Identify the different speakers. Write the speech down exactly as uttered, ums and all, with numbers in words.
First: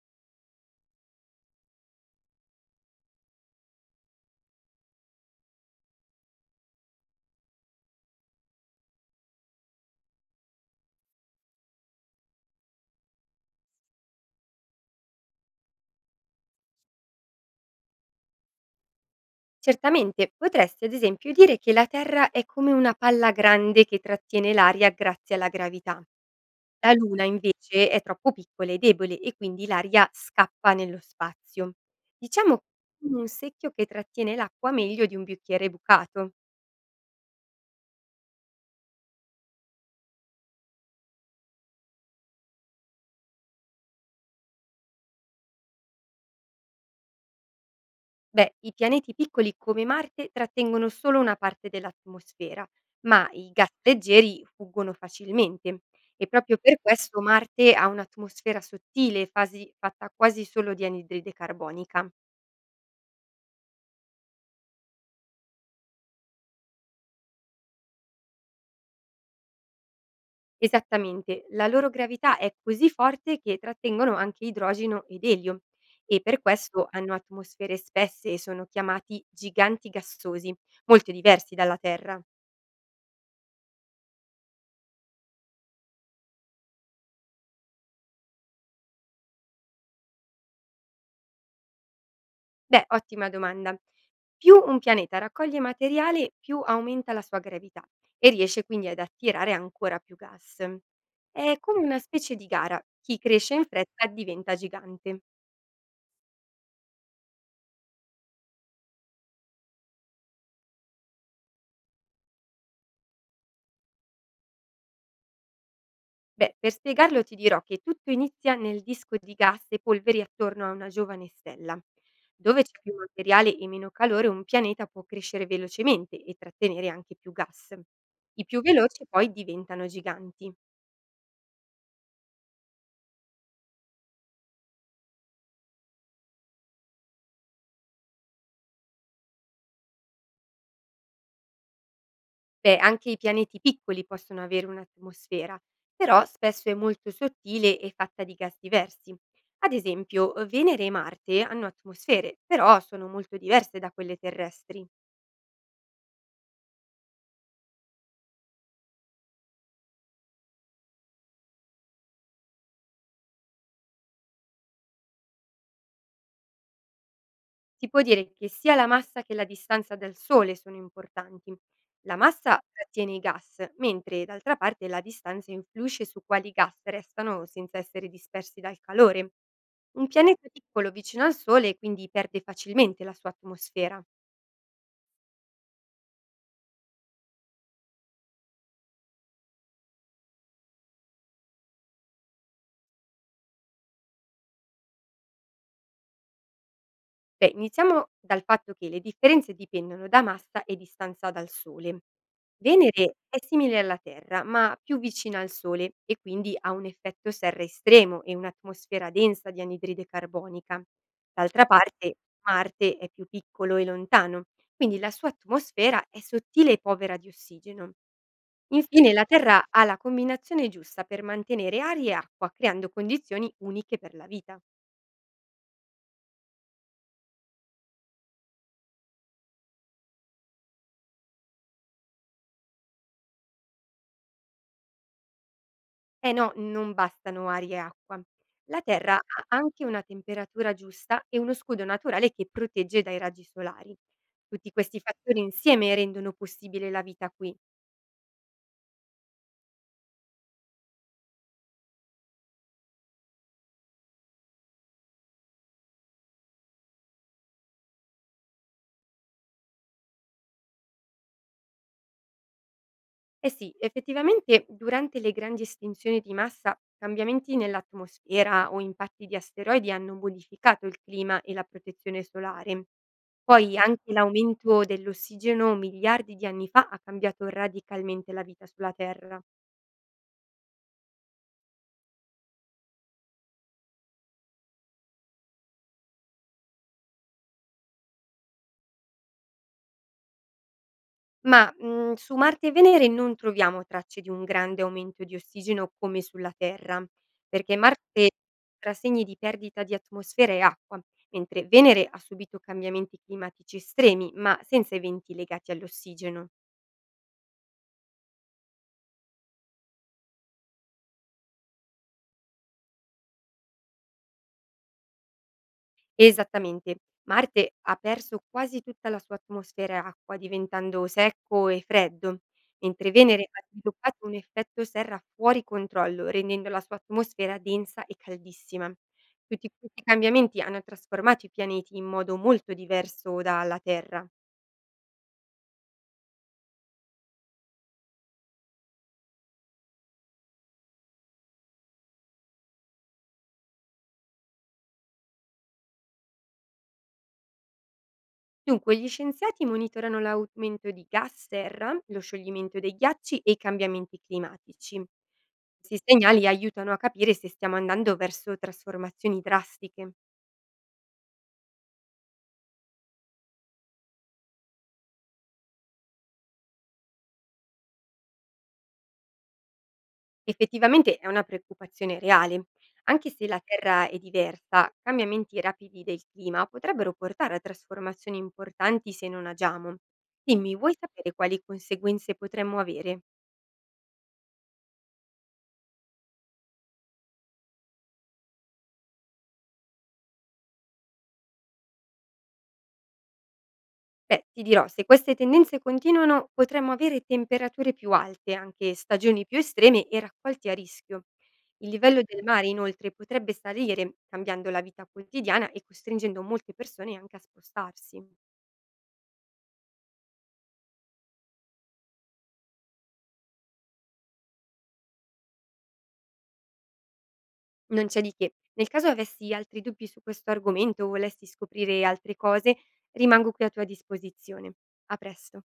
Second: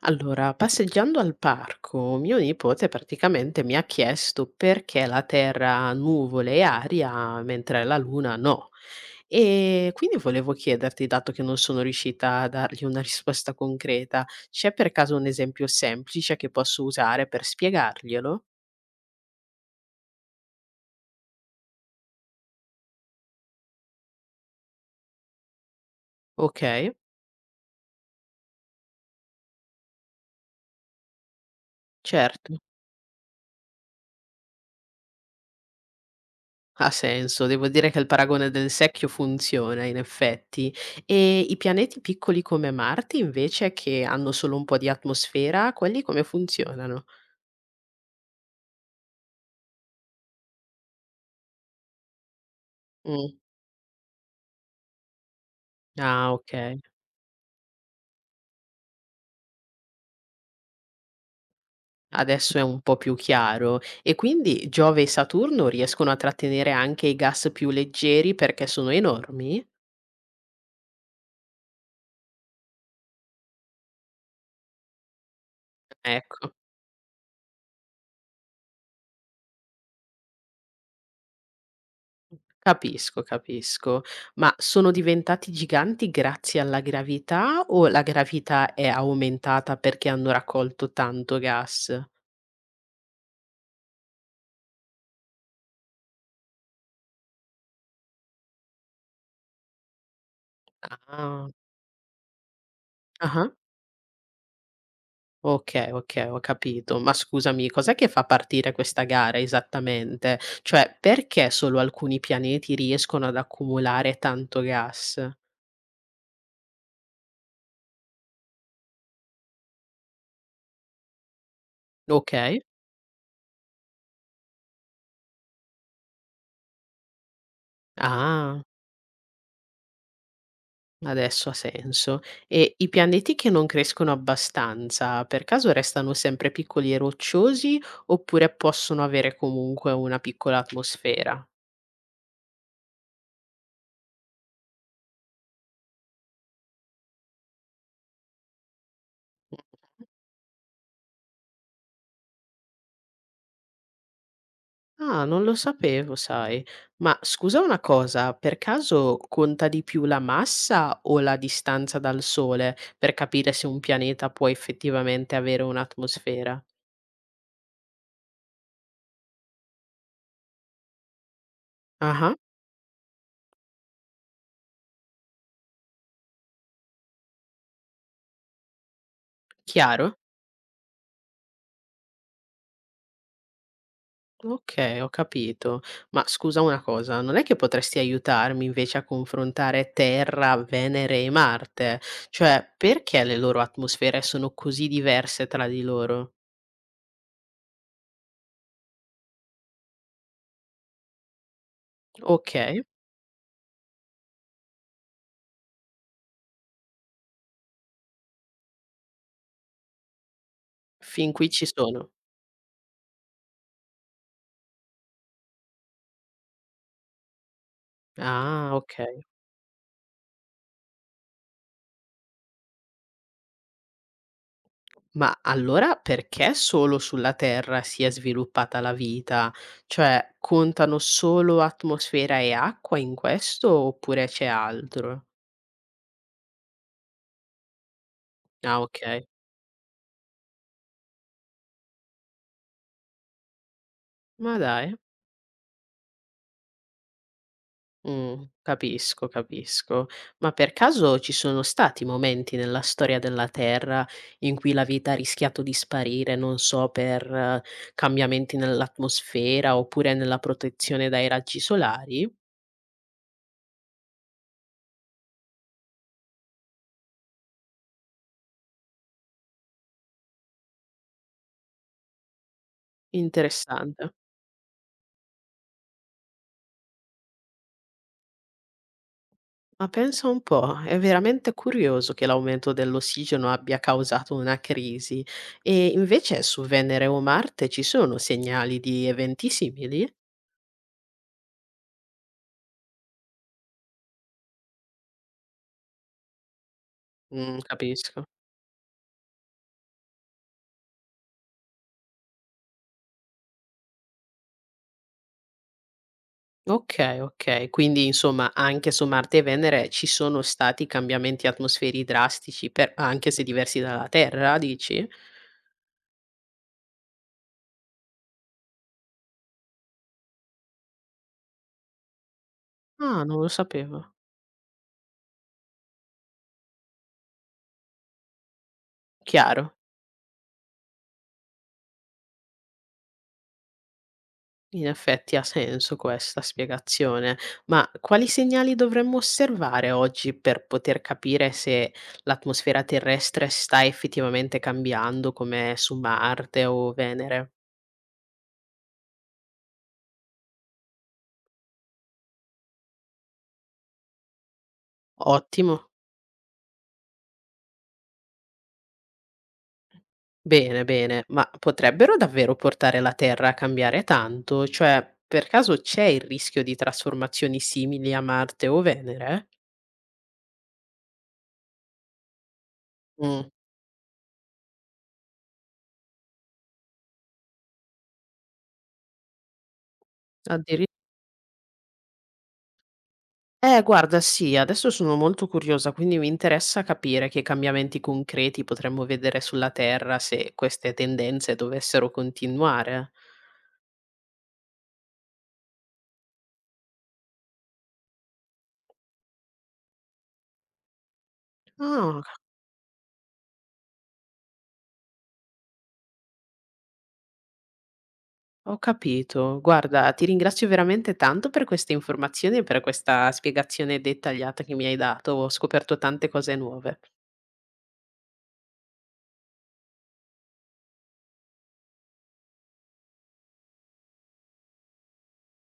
Speaker 1: Allora, passeggiando al parco, mio nipote praticamente mi ha chiesto perché la Terra ha nuvole e aria mentre la Luna no. E quindi volevo chiederti, dato che non sono riuscita a dargli una risposta concreta, c'è per caso un esempio semplice che posso usare per spiegarglielo?
Speaker 2: Certamente, potresti ad esempio dire che la Terra è come una palla grande che trattiene l'aria grazie alla gravità.
Speaker 1: Ok,
Speaker 2: La Luna invece è troppo piccola e debole e quindi l'aria scappa nello spazio.
Speaker 1: certo.
Speaker 2: Diciamo come un secchio che trattiene l'acqua meglio di un bicchiere bucato.
Speaker 1: Ha senso, devo dire che il paragone del secchio funziona in effetti. E i pianeti piccoli come Marte invece che hanno solo un po' di atmosfera, quelli come funzionano?
Speaker 2: Beh, i pianeti piccoli come Marte trattengono solo una parte dell'atmosfera, ma
Speaker 1: Mh.
Speaker 2: i gas leggeri fuggono facilmente e
Speaker 1: Ah,
Speaker 2: proprio per
Speaker 1: okay,
Speaker 2: questo Marte ha un'atmosfera sottile, fasi- fatta quasi solo di anidride carbonica.
Speaker 1: adesso è un po' più chiaro. E quindi Giove e Saturno riescono a trattenere anche i gas più leggeri perché sono enormi?
Speaker 2: Esattamente, la loro gravità è così forte che trattengono anche idrogeno ed elio e per
Speaker 1: Ecco.
Speaker 2: questo hanno atmosfere spesse e sono chiamati giganti gassosi, molto diversi dalla Terra.
Speaker 1: Capisco, capisco. Ma sono diventati giganti grazie alla gravità o la gravità è aumentata perché hanno raccolto tanto gas?
Speaker 2: Beh, ottima domanda. Più un pianeta raccoglie materiale, più aumenta la sua gravità e riesce quindi ad attirare ancora più gas.
Speaker 1: Ah,
Speaker 2: È come una specie di gara, chi
Speaker 1: ah-ah.
Speaker 2: cresce in fretta diventa gigante.
Speaker 1: Okay, okay, ho capito. Ma scusami, cos'è che fa partire questa gara esattamente? Cioè, perché solo alcuni pianeti riescono ad accumulare tanto gas?
Speaker 2: Beh, per spiegarlo ti dirò che tutto inizia nel disco di gas e polveri attorno a una giovane stella.
Speaker 1: Okay.
Speaker 2: Dove c'è più materiale e meno calore, un pianeta può crescere velocemente e trattenere anche più gas. I più
Speaker 1: Ah.
Speaker 2: veloci poi diventano giganti.
Speaker 1: Adesso ha senso. E i pianeti che non crescono abbastanza, per caso restano sempre piccoli e rocciosi oppure possono avere comunque una piccola atmosfera?
Speaker 2: Beh, anche i pianeti piccoli possono avere un'atmosfera, però spesso è molto sottile e fatta di gas diversi. Ad esempio, eh, Venere e Marte hanno atmosfere, però sono molto diverse da quelle terrestri.
Speaker 1: Ah, non lo sapevo, sai. Ma scusa una cosa, per caso conta di più la massa o la distanza dal Sole per capire se un pianeta può effettivamente avere un'atmosfera?
Speaker 2: Si può dire che sia la massa che la distanza dal Sole sono importanti. La
Speaker 1: Ah,
Speaker 2: massa trattiene i gas, mentre d'altra parte la distanza influisce su quali gas restano senza essere dispersi dal calore. Un
Speaker 1: chiaro?
Speaker 2: pianeta piccolo vicino al Sole quindi perde facilmente la sua atmosfera.
Speaker 1: Okay, ho capito. Ma scusa una cosa, non è che potresti aiutarmi invece a confrontare Terra, Venere e Marte? Cioè, perché le loro atmosfere sono così diverse tra di loro?
Speaker 2: Beh, iniziamo dal fatto che le differenze dipendono da massa e distanza dal Sole.
Speaker 1: Okay,
Speaker 2: Venere è simile alla Terra, ma più vicina al Sole e quindi ha un effetto serra estremo e un'atmosfera densa di anidride carbonica.
Speaker 1: fin qui ci
Speaker 2: D'altra
Speaker 1: sono.
Speaker 2: parte, Marte è più piccolo e lontano, quindi la sua atmosfera è sottile e povera di ossigeno.
Speaker 1: Ah,
Speaker 2: Infine,
Speaker 1: okay.
Speaker 2: la Terra ha la combinazione giusta per mantenere aria e acqua, creando condizioni uniche per la vita.
Speaker 1: Ma allora perché solo sulla Terra si è sviluppata la vita? Cioè, contano solo atmosfera e acqua in questo oppure c'è altro?
Speaker 2: Eh no, non bastano aria e acqua.
Speaker 1: Ah,
Speaker 2: La Terra
Speaker 1: okay.
Speaker 2: ha anche una temperatura giusta e uno scudo naturale che protegge dai raggi solari.
Speaker 1: Ma
Speaker 2: Tutti
Speaker 1: dai.
Speaker 2: questi fattori insieme rendono possibile la vita qui.
Speaker 1: Mh, capisco, capisco. Ma per caso ci sono stati momenti nella storia della Terra in cui la vita ha rischiato di sparire, non so, per eh, cambiamenti nell'atmosfera oppure nella protezione dai raggi solari?
Speaker 2: Eh sì, effettivamente durante le grandi estinzioni di massa, cambiamenti nell'atmosfera o impatti di asteroidi hanno modificato il clima e la protezione solare. Poi anche
Speaker 1: Interessante.
Speaker 2: l'aumento dell'ossigeno miliardi di anni fa ha cambiato radicalmente la vita sulla Terra.
Speaker 1: Ma pensa un po', è veramente curioso che l'aumento dell'ossigeno abbia causato una crisi. E invece su Venere o Marte ci sono segnali di eventi simili?
Speaker 2: Ma, mhmm, su Marte e Venere non troviamo tracce di un grande aumento di ossigeno come sulla Terra,
Speaker 1: Mh,
Speaker 2: perché
Speaker 1: capisco.
Speaker 2: Marte tra segni di perdita di atmosfera e acqua, mentre Venere ha subito cambiamenti climatici estremi, ma senza eventi legati all'ossigeno.
Speaker 1: Okay, okay. Quindi insomma anche su Marte e Venere ci sono stati cambiamenti atmosferi drastici per anche se diversi dalla Terra dici?
Speaker 2: Esattamente. Marte ha perso quasi tutta la sua atmosfera acqua, diventando secco e freddo, mentre
Speaker 1: Ah, non lo
Speaker 2: Venere ha
Speaker 1: sapevo.
Speaker 2: sviluppato un effetto serra fuori controllo, rendendo la sua atmosfera densa e caldissima. Tutti
Speaker 1: Chiaro,
Speaker 2: questi cambiamenti hanno trasformato i pianeti in modo molto diverso dalla Terra.
Speaker 1: in effetti ha senso questa spiegazione. Ma quali segnali dovremmo osservare oggi per poter capire se l'atmosfera terrestre sta effettivamente cambiando come su Marte o Venere?
Speaker 2: Dunque, gli scienziati monitorano l'aumento di gas serra, lo scioglimento dei ghiacci e i cambiamenti climatici.
Speaker 1: Ottimo.
Speaker 2: Questi segnali aiutano a capire se stiamo andando verso trasformazioni drastiche.
Speaker 1: Bene, bene, ma potrebbero davvero portare la Terra a cambiare tanto? Cioè, per caso c'è il rischio di trasformazioni simili a Marte o Venere?
Speaker 2: Effettivamente è una preoccupazione reale. Anche se
Speaker 1: Mm,
Speaker 2: la Terra è diversa, cambiamenti rapidi del clima potrebbero portare a trasformazioni importanti se non agiamo. Dimmi,
Speaker 1: addiri-
Speaker 2: vuoi sapere quali conseguenze potremmo avere?
Speaker 1: eh, guarda, sì, adesso sono molto curiosa, quindi mi interessa capire che cambiamenti concreti potremmo vedere sulla Terra se queste tendenze dovessero continuare.
Speaker 2: Beh, ti dirò, se queste tendenze continuano, potremmo avere temperature più alte, anche stagioni più estreme e raccolti a rischio. Il
Speaker 1: Ah,
Speaker 2: livello del mare inoltre potrebbe salire, cambiando la vita quotidiana e costringendo molte persone anche a spostarsi.
Speaker 1: ho capito. Guarda, ti ringrazio veramente tanto per queste informazioni e per questa spiegazione dettagliata che mi hai dato. Ho scoperto tante cose nuove.
Speaker 2: Non c'è di che. Nel caso avessi altri dubbi su questo argomento o volessi scoprire altre cose, rimango qui a tua disposizione. A presto.